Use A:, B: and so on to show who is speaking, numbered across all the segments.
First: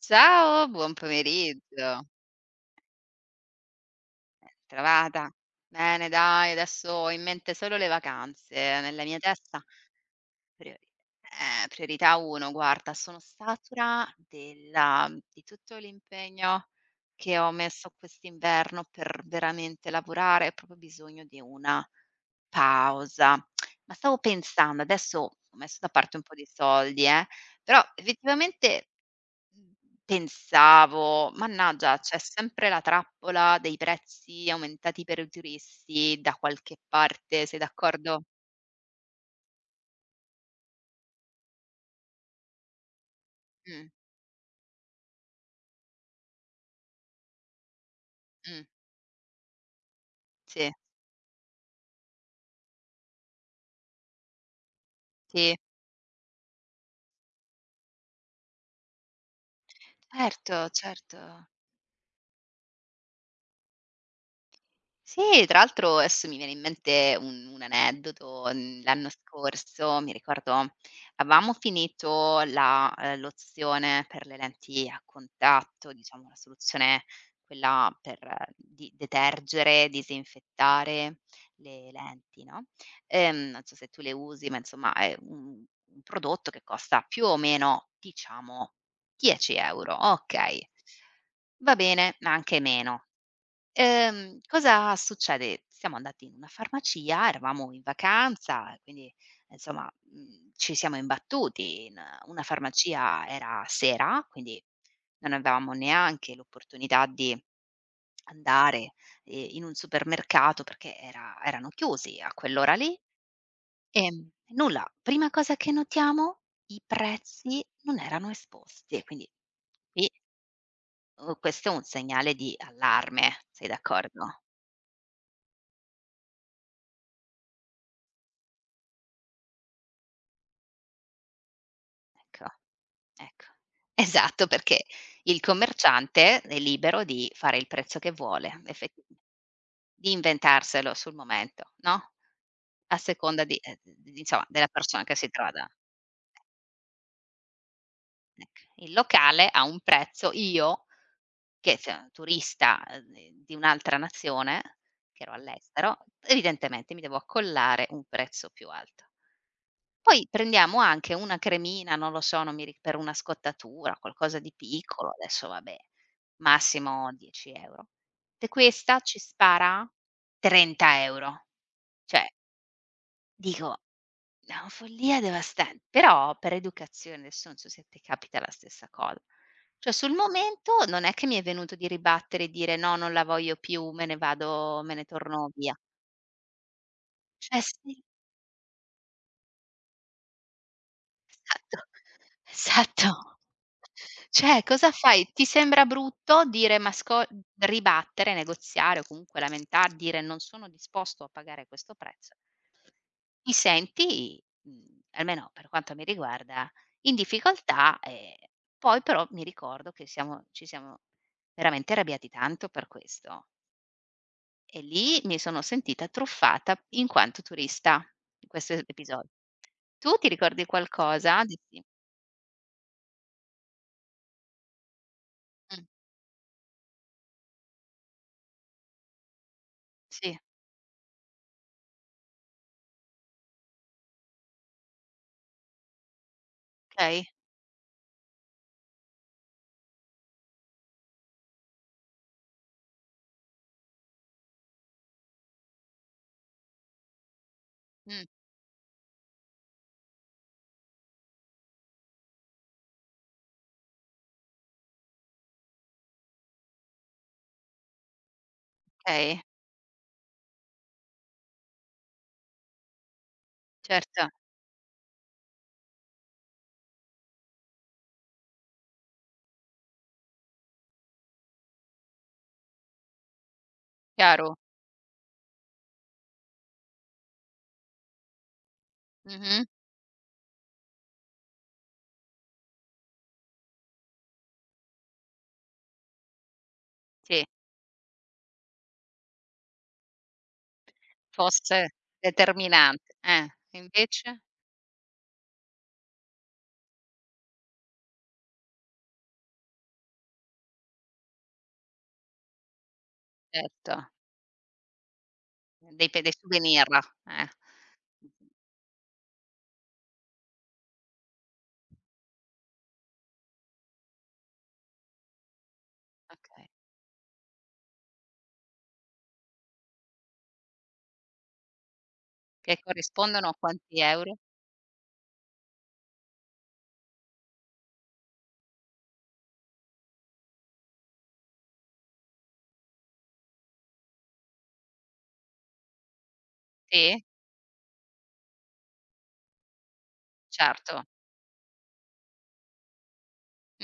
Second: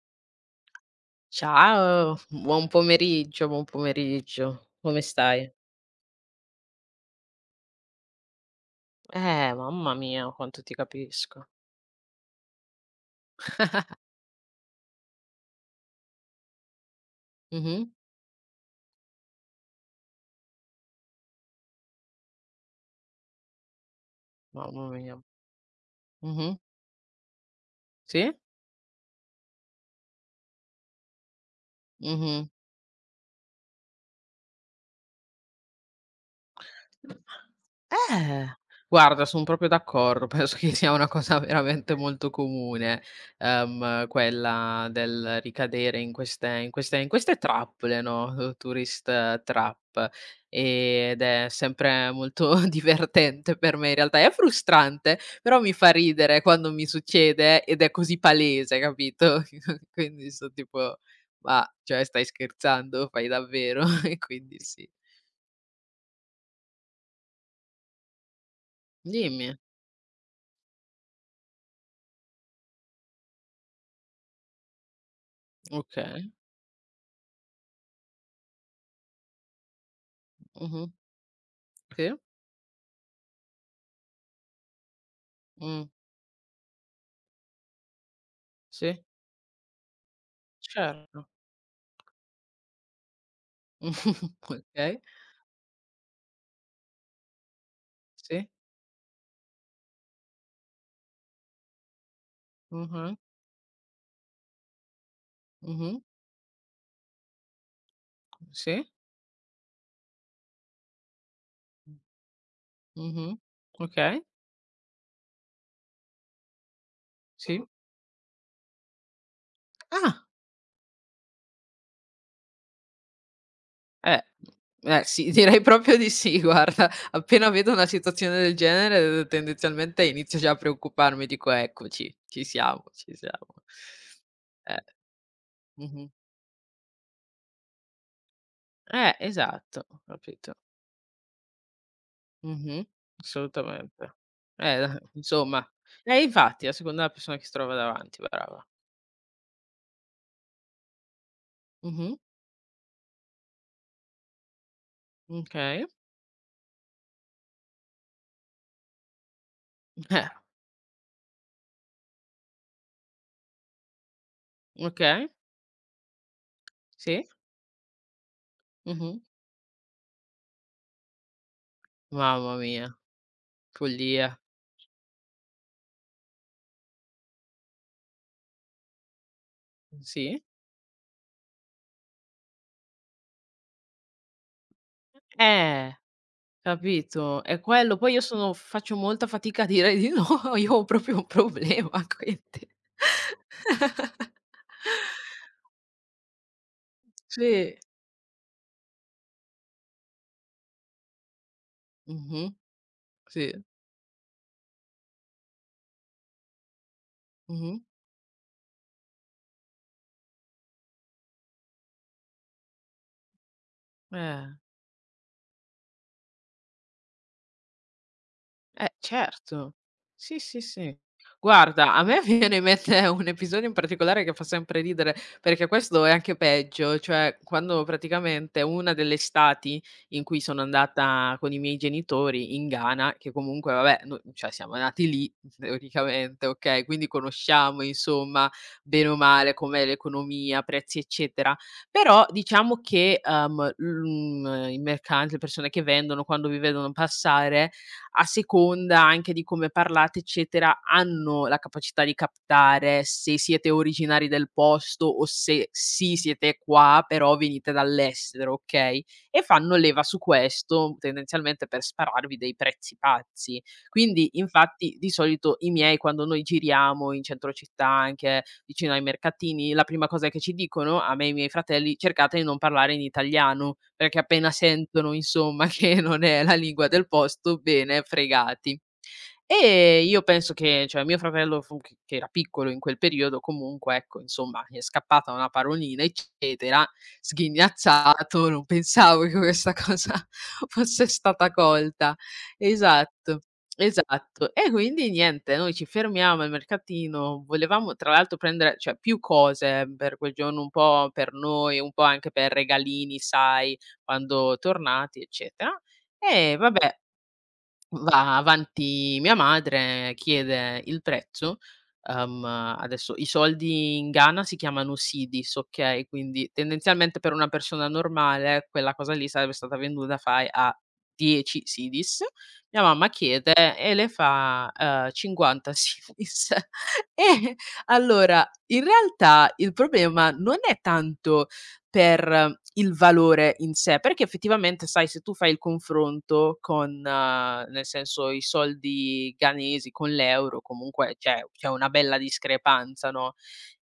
A: Ciao, buon pomeriggio.
B: Ciao, buon pomeriggio, buon
A: Ben
B: pomeriggio. Come
A: trovata.
B: stai?
A: Bene dai, adesso ho in mente solo le vacanze. Nella mia testa
B: Mamma mia, quanto ti
A: priori
B: capisco.
A: priorità 1, guarda, sono satura di tutto l'impegno che ho
B: Mh-mh.
A: messo quest'inverno per veramente lavorare, ho proprio bisogno di una pausa. Ma stavo pensando,
B: Mamma mia.
A: adesso ho messo da parte un po' di
B: Mh-mh.
A: soldi, però
B: Sì?
A: effettivamente. Mhmm, pensavo: "Mannaggia, c'è
B: Mh-mh.
A: sempre la trappola dei prezzi aumentati per i turisti da qualche parte." Sei d'accordo?
B: Eh! Guarda, son proprio d'accordo, penso che sia una cosa veramente molto comune,
A: Mh,
B: quella del ricadere in queste trappole, no,
A: mh,
B: tourist trap,
A: sì,
B: ed è sempre molto divertente per me in realtà. È frustrante,
A: sì,
B: però mi fa ridere quando mi succede ed è così palese, capito? Quindi son
A: certo,
B: tipo:
A: certo.
B: "Ma, cioè stai scherzando? Fai davvero?" E quindi sì.
A: Sì, tra l'altro adesso mi viene in mente un aneddoto, l'anno
B: Dimmi.
A: scorso mi ricordo avevamo finito la lozione per le lenti a contatto, diciamo
B: Okay.
A: la soluzione, quella per di detergere,
B: Mh-mh.
A: disinfettare le
B: Sì.
A: lenti, no, non so se tu le usi, ma insomma è un
B: Mh,
A: un prodotto che costa più o meno, diciamo
B: sì,
A: 10 € okay,
B: certo.
A: va bene, ma anche meno. Cosa
B: Okay,
A: succede? Siamo andati in una farmacia, eravamo in
B: sì,
A: vacanza, quindi insomma, ci siamo imbattuti in una
B: mh-mh,
A: farmacia. Era sera, quindi non avevamo
B: mh-mh,
A: neanche l'opportunità di
B: sì,
A: andare, in un supermercato perché erano chiusi a quell'ora lì.
B: mh-mh, okay,
A: Ehm, nulla, prima cosa che notiamo, i
B: sì.
A: prezzi non erano esposti e quindi qui,
B: Ah,
A: questo è un segnale di allarme, sei
B: eh,
A: d'accordo?
B: eh sì, direi proprio di sì guarda. Appena vedo una situazione del genere tendenzialmente inizio già a preoccuparmi, dico: "Eccoci, ci
A: Ecco.
B: siamo, ci
A: Ecco,
B: siamo".
A: esatto,
B: Eh,
A: perché il
B: mh-mh.
A: commerciante è libero di fare il prezzo che vuole, effettivame
B: Esatto, ho
A: di
B: capito.
A: inventarselo sul momento, no,
B: Mh-mh,
A: a seconda
B: assolutamente.
A: di insomma, della
B: Eh,
A: persona che si trova
B: insomma,
A: da
B: eh infatti a seconda della persona che si trova davanti, brava.
A: il locale ha un prezzo, io che se
B: Mh-mh.
A: turista, di un'altra nazione, che ero
B: Okay.
A: all'estero, evidentemente mi devo accollare un prezzo più alto. Poi
B: Eh,
A: prendiamo anche una cremina, non lo so, non mi ri per una scottatura, qualcosa di piccolo,
B: okay.
A: adesso vabbè, massimo
B: Sì.
A: 10 €. E questa
B: Mh-mh.
A: ci spara 30 €. Cioè,
B: Mamma mia,
A: dico,
B: follia.
A: è una follia devasan però per educazione, adesso non so se ti capita la stessa cosa. Cioè sul
B: Sì.
A: momento non è che mi è venuto di ribattere e dire: "No, non la voglio più, me ne vado me ne torno via."
B: Eh, capito, è
A: Cioè
B: quello.
A: sì.
B: Poi io sono faccio molta fatica a dire di no, io ho proprio un
A: Esatto,
B: problema, quindi.
A: esatto. Cioè, cosa fai? Ti sembra brutto dire ma sco
B: Sì.
A: ribattere, negoziare o comunque lamentar dire: "Non sono disposto a pagare questo prezzo."
B: Mh-mh.
A: Ti
B: Sì.
A: senti, almeno per quanto mi riguarda, in
B: Mh-mh.
A: difficoltà, poi però mi ricordo che siamo ci siamo veramente arrabbiati tanto per questo
B: Eh.
A: e lì mi sono sentita truffata in quanto turista, in questo
B: Eh
A: episodio.
B: certo.
A: Tu ti
B: Sì, sì,
A: ricordi
B: sì.
A: qualcosa di sì?
B: Guarda, a me viene in mente un episodio in particolare che fa sempre ridere, perché
A: Mh,
B: questo è anche peggio, cioè quando praticamente una delle estati in
A: sì.
B: cui sono andata con i miei genitori in Ghana, che comunque vabbè, no cioè siamo nati lì teoricamente, okay, quindi
A: Okay,
B: conosciamo insomma bene o male com'è l'economia, prezzi eccetera, però diciamo che, i mercanti, le persone che vendono quando vi vedono passare a
A: mh,
B: seconda anche di come parlate, eccetera, hanno la capacità di captare se siete originari del posto o se sì siete qua, però venite dall'estero, okay, e
A: okay,
B: fanno leva su questo tendenzialmente per spararvi dei prezzi pazzi.
A: certo,
B: Quindi infatti di solito i miei quando noi giriamo in centro città, anche vicino ai mercatini, la prima cosa che ci dicono, a me e ai miei fratelli: "Cercate di non parlare in italiano", perché appena
A: chiaro.
B: sentono insomma che non è la lingua del posto, bene, fregati.
A: Mh-mh.
B: E io penso che cioè mio fratello fu che era piccolo in quel periodo, comunque ecco, insomma, gli è scappata una parolina, eccetera,
A: Sì,
B: sghignazzato, non pensavo che questa cosa fosse stata
A: fosse
B: colta.
A: determinante,
B: Esatto.
A: eh. Invece?
B: Esatto. E quindi niente, noi ci fermiamo al mercatino, volevamo tra l'altro prendere cioè più cose per quel giorno, un po' per noi, un po' anche per regalini, sai,
A: Certo,
B: quando tornati, eccetera.
A: dei
B: E
A: souvenir,
B: vabbè.
A: eh.
B: Va
A: Mh-mh,
B: avanti mia madre, chiede il prezzo, uhm, adesso i soldi in Ghana si chiamano Cedis, okay, quindi
A: okay.
B: tendenzialmente per una persona normale quella cosa lì sarebbe stata venduta, fai, a 10 Cedis.
A: Che
B: Mia mamma
A: corrispondono
B: chiede
A: a
B: e
A: quanti
B: le
A: euro?
B: fa, 50 Cedis. E allora in realtà il problema non è tanto per il valore in sé, perché effettivamente, sai, se tu fai il confronto con,
A: Sì,
B: nel senso, i soldi ghanesi con l'euro,
A: certo.
B: comunque c'è una bella discrepanza, no,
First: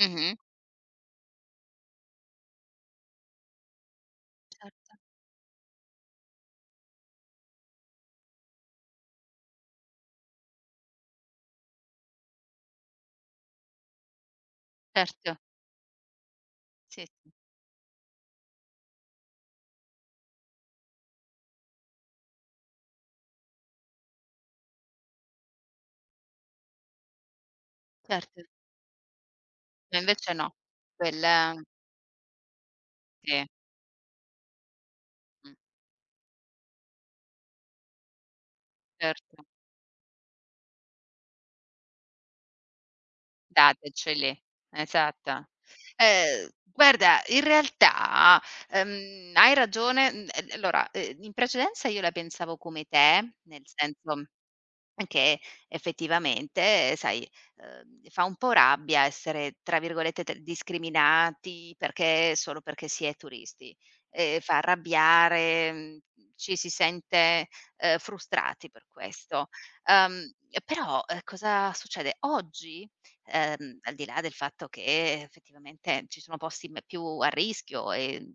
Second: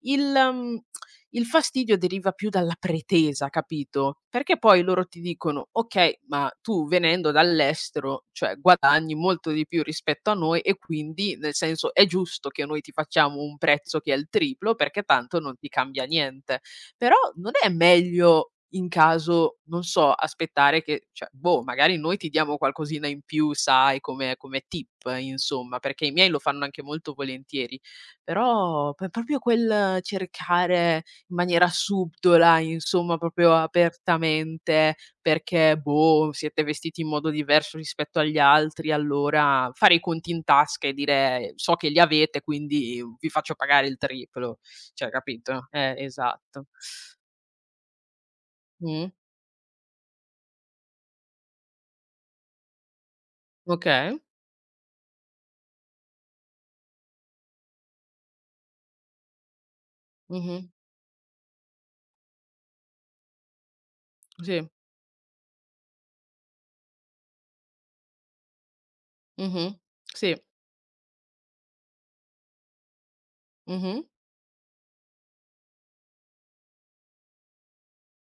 B: il
A: Mh-mh,
B: mhmm, il fastidio deriva più dalla pretesa, capito, perché poi
A: certo,
B: loro ti dicono: "Okay, ma tu venendo dall'estero, cioè, guadagni molto di più rispetto a noi e quindi, nel senso, è giusto che noi ti facciamo un prezzo che è il triplo perché
A: certo.
B: tanto non ti cambia niente".
A: Sì, sì,
B: Però non è meglio in caso, non so, aspettare che cioè, boh, magari noi ti diamo qualcosina in più, sai, come tip insomma, perché i miei lo fanno anche molto volentieri,
A: certo.
B: però p proprio
A: E
B: quel
A: invece no.
B: cercare
A: Quel
B: in maniera subdola, insomma,
A: sì,
B: proprio apertamente,
A: mh,
B: perché boh, siete vestiti in modo diverso rispetto agli altri,
A: certo.
B: allora fare i conti in tasca e dire: "So che li avete, quindi vi faccio pagare il
A: Dateceli,
B: triplo". Cioè,
A: esatto.
B: capito? Esatto.
A: Guarda, in realtà,
B: Mh,
A: hai ragione, e allora, in precedenza io la pensavo come te, nel
B: okay.
A: senso che effettivamente, sai, fa un po' rabbia essere, tra virgolette, "t"
B: Mh-mh.
A: discriminati perché solo perché si è turisti. Fa
B: Sì.
A: arrabbiare, ci si sente, frustrati per questo.
B: Mh-mh.
A: Uhm,
B: Sì.
A: però, cosa succede? Oggi, al
B: Mh-mh.
A: di là del fatto che effettivamente ci sono posti me più a rischio e,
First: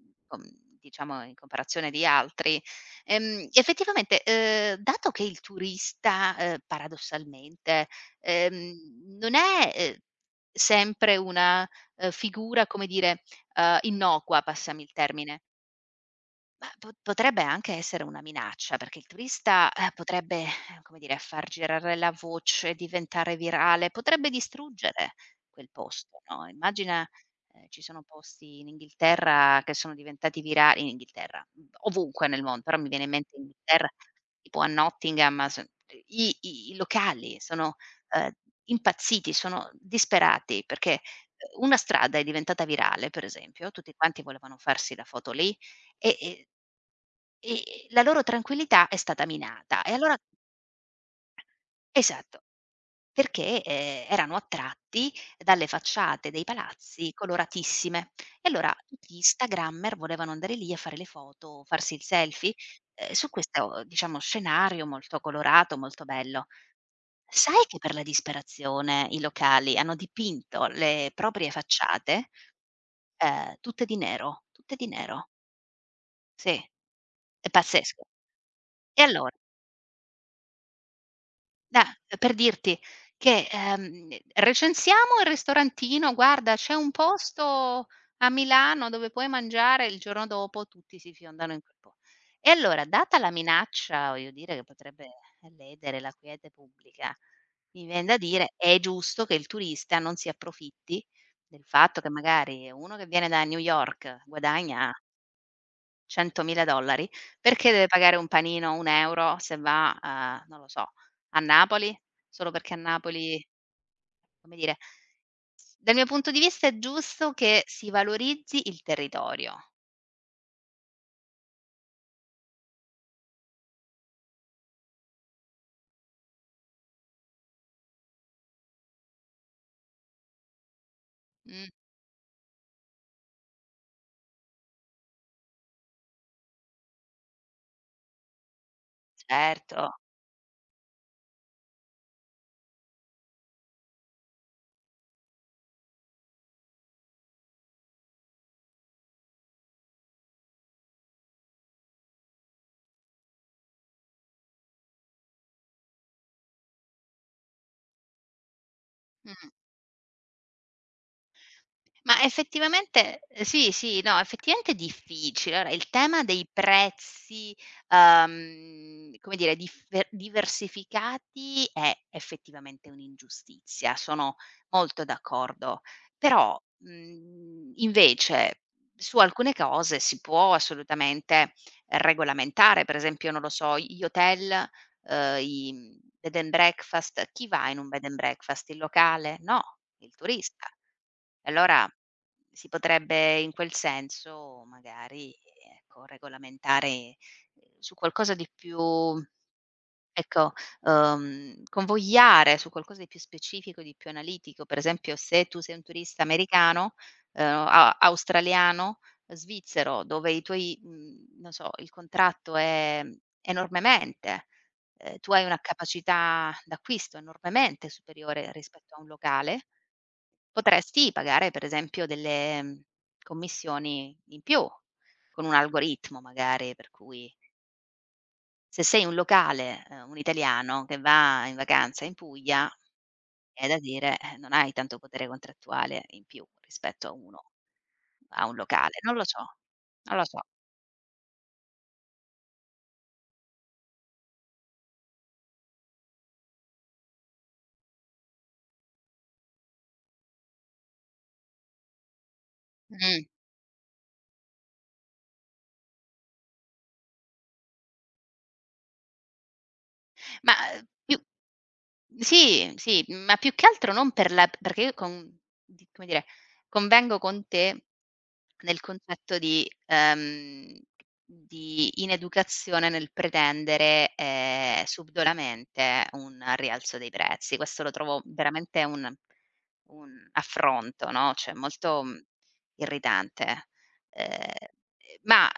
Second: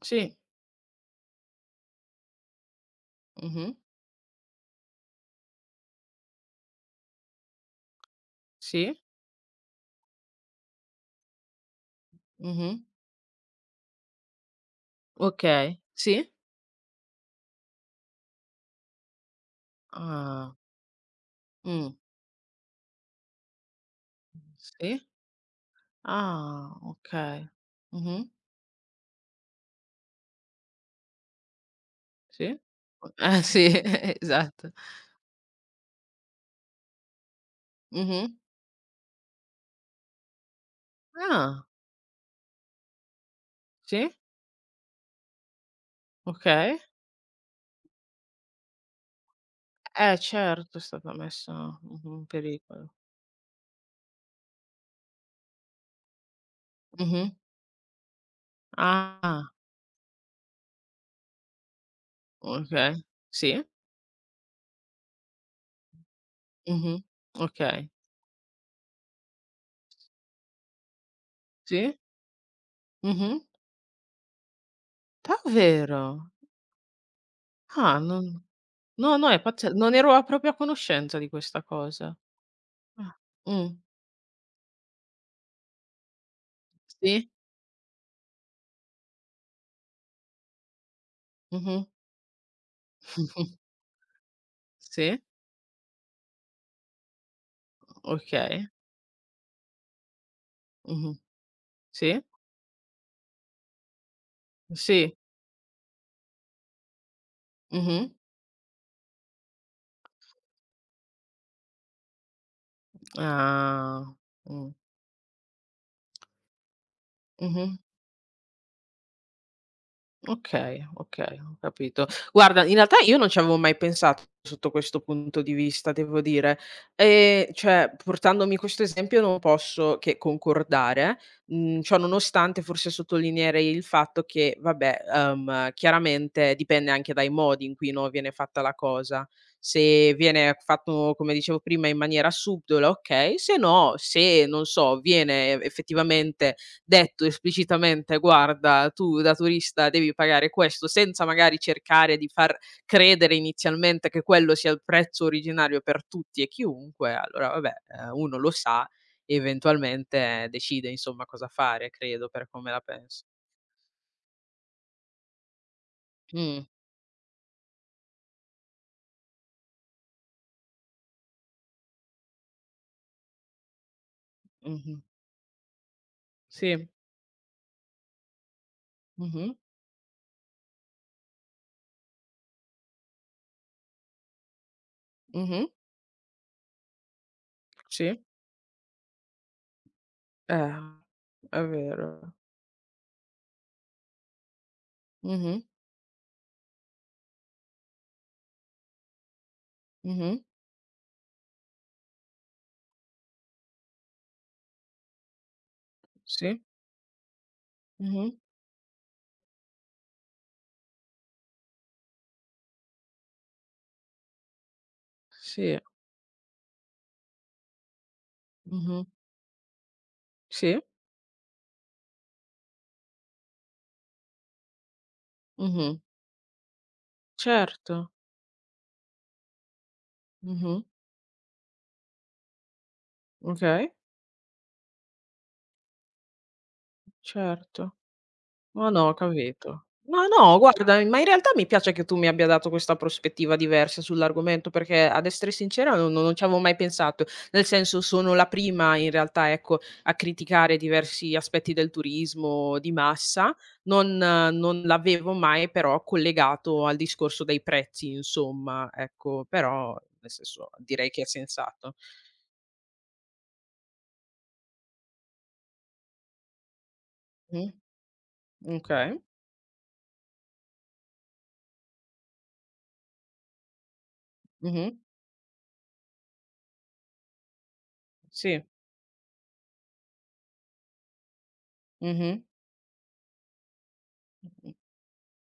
B: Sì.
A: com diciamo in comparazione di altri.
B: Mh-mh.
A: Effettivamente, dato che il turista, paradossalmente,
B: Sì.
A: non è, sempre una, figura,
B: Mh-mh.
A: come dire, innocua, passami il termine,
B: Okay. Sì.
A: ma po potrebbe anche essere una minaccia, perché il turista, potrebbe,
B: Ah.
A: come dire, far
B: Mh.
A: girare la voce, diventare virale, potrebbe
B: Sì.
A: distruggere quel posto, no,
B: Ah,
A: immagina,
B: okay.
A: ci sono
B: Mh-mh.
A: posti in Inghilterra che sono diventati vira in Inghilterra, ovunque nel
B: Sì.
A: mondo, però mi viene in
B: O
A: mente
B: sì,
A: Inghilterra, tipo a
B: esatto.
A: Nottingham son i i i locali sono,
B: Mh-mh.
A: ehm, impazziti, sono disperati perché,
B: Ah,
A: una strada è diventata virale, per esempio, tutti
B: sì,
A: quanti volevano farsi la foto lì e e
B: okay.
A: e la loro tranquillità è stata minata. E allora
B: Certo, è stata messa in
A: esatto,
B: pericolo.
A: perché, erano attratti dalle facciate dei palazzi
B: Mh-mh.
A: coloratissime. E allora tutti gli
B: Ah,
A: instagrammer volevano andare lì a fare le foto, farsi il selfie,
B: okay.
A: su
B: Sì.
A: questo, diciamo, scenario molto colorato, molto bello.
B: Mh-mh.
A: Sai che
B: Okay.
A: per la disperazione i locali hanno dipinto le proprie
B: Sì.
A: facciate,
B: Mh-mh.
A: tutte di nero, tutte di nero.
B: Davvero?
A: Sì, è
B: Ah,
A: pazzesco.
B: non
A: E
B: no, no,
A: allora
B: è pazze non ero a proprio a conoscenza di questa
A: da
B: cosa.
A: per dirti
B: Ah.
A: che,
B: Mh.
A: recensiamo il ristorantino, guarda c'è un
B: Sì.
A: posto a Milano dove puoi mangiare, il giorno dopo tutti si fiondano in quel
B: Mh-mh.
A: po e allora data la minaccia, voglio dire, che potrebbe
B: Sì,
A: ledere la quiete pubblica, mi vien da dire
B: okay.
A: è giusto che il turista non si approfitti
B: Mh-mh.
A: del fatto che
B: Sì,
A: magari uno che viene da New York guadagna
B: sì.
A: $100.000, perché deve
B: Mh-mh.
A: pagare un panino €1 se va a non lo so, a Napoli? Solo perché a Napoli,
B: Ah.
A: come
B: Mh.
A: dire, dal mio punto di vista è giusto che
B: Mh-mh.
A: si valorizzi il territorio.
B: Okay, okay, ho capito. Guarda, in realtà io non ci avevo mai pensato sotto questo punto di vista, devo dire. Cioè, portandomi questo esempio non posso che concordare,
A: Mh,
B: ciò nonostante forse sottolineerei il fatto che, vabbè, chiaramente dipende anche dai modi in cui, no, viene fatta la cosa.
A: certo.
B: Se viene fatto, come dicevo prima, in maniera subdola, okay, se no se, non so, viene effettivamente detto esplicitamente: "Guarda, tu da turista devi pagare questo", senza magari cercare di far credere inizialmente che quello sia il prezzo originario per tutti e chiunque, allora vabbè, uno lo sa e
A: Mh.
B: eventualmente decide insomma cosa fare,
A: Ma
B: credo, per come la
A: effettivamente
B: penso.
A: sì, sì, no, effettivamente è difficile. Allora, il tema dei
B: Mh,
A: prezzi, come dire, differ diversificati è effettivamente un'ingiustizia, sono
B: mh-mh.
A: molto d'accordo. Però,
B: Sì.
A: invece su alcune
B: Mh-mh.
A: cose si può assolutamente regolamentare, per esempio, non lo so, gli hotel
B: Mh-mh.
A: i bed and breakfast. Chi va in un bed and
B: Sì.
A: breakfast? Il locale? No, il turista.
B: Eh,
A: E
B: è
A: allora
B: vero.
A: si potrebbe in quel senso magari,
B: Mh-mh.
A: ecco, regolamentare, su qualcosa di più.
B: Mh-mh.
A: Ecco, convogliare su qualcosa di più specifico, di più analitico. Per esempio, se tu sei un turista
B: Sì.
A: americano, a
B: Mh-mh.
A: australiano, svizzero, dove i tuoi non so, il contratto è enormemente tu hai una
B: Sì.
A: capacità d'acquisto enormemente superiore rispetto a
B: Mh-mh.
A: un locale,
B: Sì.
A: potresti pagare per esempio delle, commissioni in più, con un
B: Mh-mh.
A: algoritmo magari per cui
B: Certo.
A: se sei un locale, un
B: Mh-mh.
A: italiano che va in vacanza in Puglia, è da
B: Okay,
A: dire, non hai tanto potere contrattuale in più rispetto a uno
B: certo.
A: a un
B: No,
A: locale.
B: no, ho
A: Non lo so,
B: capito.
A: non lo
B: No,
A: so.
B: no, guarda, ma in realtà mi piace che tu mi abbia dato questa prospettiva diversa sull'argomento, perché ad essere sincera non ci avevo mai pensato. Nel senso, sono la prima in realtà, ecco, a criticare diversi aspetti del turismo di
A: Mh.
B: massa, non l'avevo mai però collegato al discorso dei prezzi insomma, ecco, però nel
A: Ma,
B: senso direi
A: più.
B: che è sensato.
A: Sì, sì, ma più che altro non per la perché io con di come dire, convengo con
B: Mh,
A: te nel
B: okay.
A: concetto di ineducazione nel pretendere,
B: Mh-mh.
A: subdolamente un rialzo dei prezzi. Questo lo trovo
B: Sì.
A: veramente un affronto, no, cioè molto,
B: Mh-mh.
A: irritante. Ehm,
B: Mh.
A: ma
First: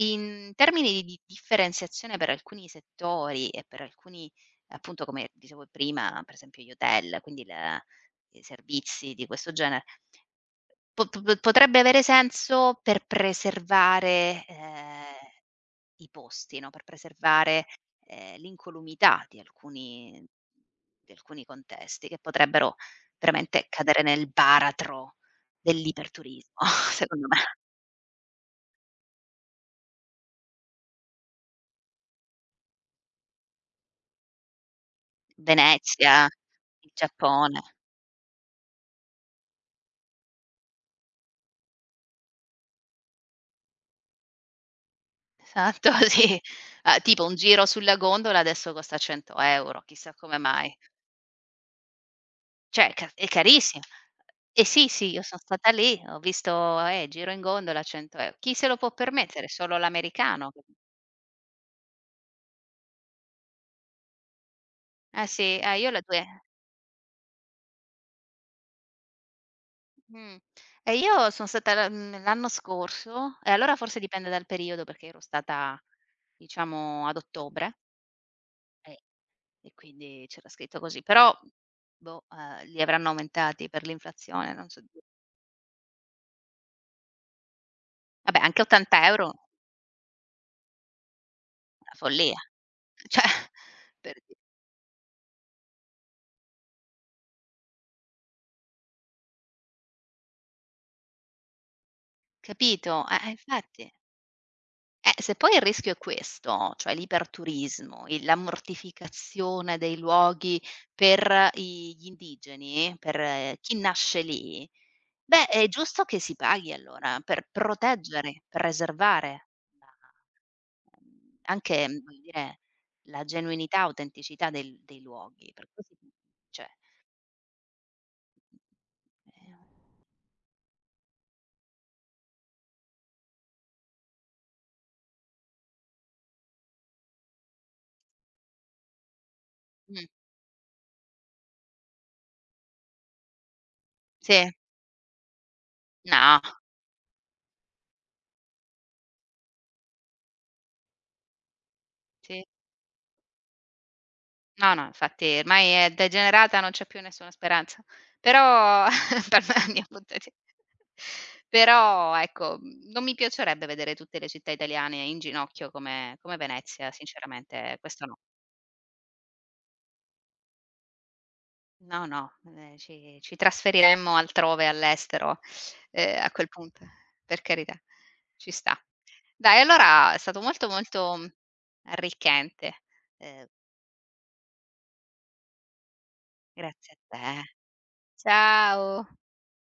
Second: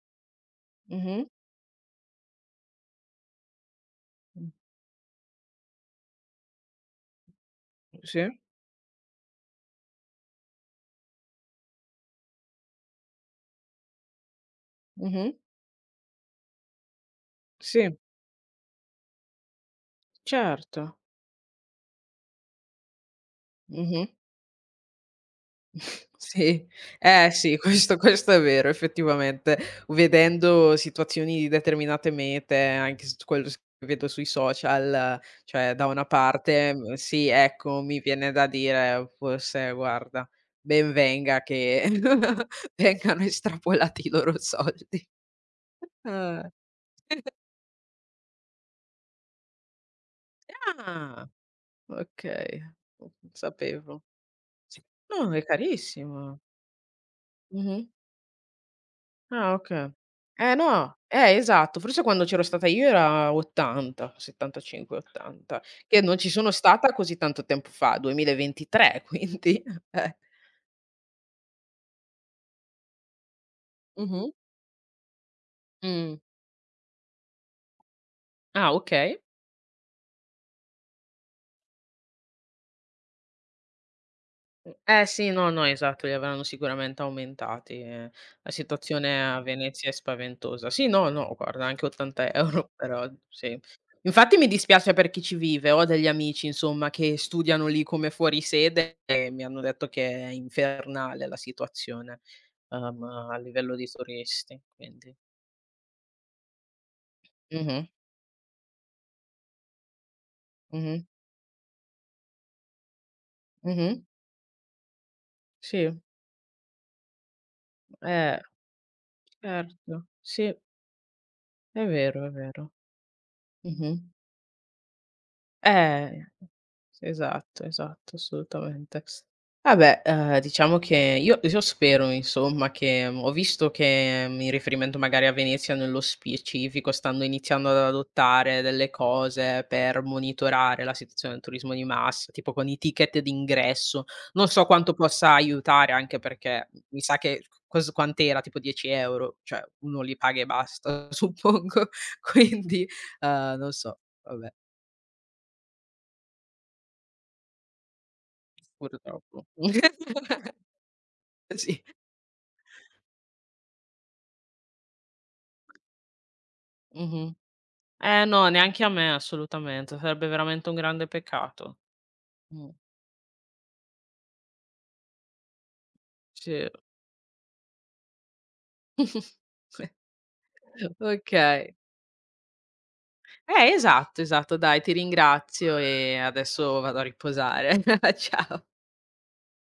A: in termini di
B: Mh-mh.
A: differenziazione per alcuni settori e per alcuni,
B: Mh.
A: appunto come dicevo prima, per esempio gli hotel, quindi la
B: Sì.
A: i servizi di questo genere, po po potrebbe avere senso per preservare,
B: Mh-mh.
A: i posti, no, per preservare,
B: Sì,
A: l'incolumità
B: certo.
A: di alcuni contesti che potrebbero veramente cadere
B: Mh-mh.
A: nel baratro dell'iperturismo,
B: Sì,
A: secondo
B: eh
A: me.
B: sì, questo è vero effettivamente. Vedendo situazioni di determinate mete, anche s quello s che vedo sui social, cioè da una
A: Venezia,
B: parte,
A: il
B: sì,
A: Giappone.
B: ecco, mi viene da dire forse guarda, ben venga che vengano estrapolati i loro soldi.
A: Esatto, sì.
B: Ah.
A: Ah, tipo un giro sulla gondola adesso costa 100 €, chissà come mai.
B: Ah, okay,
A: Cioè è ca
B: non
A: è carissimo.
B: sapevo.
A: Eh
B: Sì.
A: sì, sì, io
B: No,
A: son
B: è
A: stata lì, ho
B: carissimo.
A: visto, giro in gondola
B: Mh-mh.
A: 100 €. Chi se lo può permettere?
B: Ah,
A: Solo
B: okay.
A: l'americano.
B: Eh no, esatto, forse quando c'ero stata io era 80, 75,
A: Eh sì,
B: 80,
A: io
B: che
A: le
B: non
A: 2
B: ci sono stata così tanto tempo fa, 2023 quindi eh.
A: mh. E io son stata l'anno scorso e allora forse
B: Mh-mh.
A: dipende dal periodo perché ero stata,
B: Mh.
A: diciamo, ad ottobre
B: Ah,
A: e
B: okay.
A: e quindi c'era scritto così, però boh, li avranno aumentati per l'inflazione, non so di.
B: Eh sì, no, no, esatto, li avranno sicuramente aumentati,
A: Vabbè
B: la
A: anche
B: situazione
A: 80 €
B: a Venezia è spaventosa. Sì, no, no, guarda anche
A: una follia.
B: 80 € però
A: Cioè
B: sì.
A: per di
B: Infatti mi dispiace per chi ci vive, ho degli amici insomma che studiano lì come fuori sede e mi hanno detto che è infernale la situazione, uhm,
A: capito?
B: a livello di
A: Infatti.
B: turisti, quindi
A: Se poi il rischio è questo, cioè
B: mh-mh,
A: l'iperturismo, il la mortificazione dei luoghi
B: mh-mh,
A: per i gli indigeni, per chi
B: mh-mh,
A: nasce lì, beh è
B: sì,
A: giusto che si paghi allora per
B: eh,
A: proteggere, preservare la
B: certo, sì,
A: mhmm,
B: è
A: anche, voglio
B: vero, è
A: dire,
B: vero.
A: la genuinità,
B: Mh-mh.
A: autenticità del dei luoghi, per cui si
B: Eh,
A: cioè,
B: sì, esatto, esatto, assolutamente.
A: ehm,
B: Vabbè, diciamo che io spero insomma che ho visto che, in riferimento magari a Venezia nello specifico, stanno iniziando ad adottare delle cose per
A: mh,
B: monitorare la situazione del turismo di massa, tipo con i ticket d'ingresso. Non
A: sì.
B: so quanto possa aiutare, anche
A: No,
B: perché mi sa che cos quant'era, tipo 10 €, cioè uno li paga e basta suppongo,
A: sì.
B: quindi, non so, vabbè.
A: No, no, infatti ormai è degenerata, non c'è più nessuna speranza. Però per
B: Purtroppo.
A: me la mia punto di
B: Sì.
A: però ecco, non mi piacerebbe vedere tutte le città italiane in ginocchio come Venezia,
B: Mh-mh.
A: sinceramente questo no.
B: Eh no, neanche a me assolutamente, sarebbe veramente un grande peccato.
A: No, no,
B: Mh.
A: ci trasferiremmo altrove, all'estero, a quel
B: Sì.
A: punto, per carità. Ci sta. Dai, allora è stato molto, molto
B: Okay.
A: arricchente. Ehm,
B: Esatto, esatto. Dai, ti ringrazio e adesso
A: grazie
B: vado a
A: a te.
B: riposare. Ciao.
A: Ciao.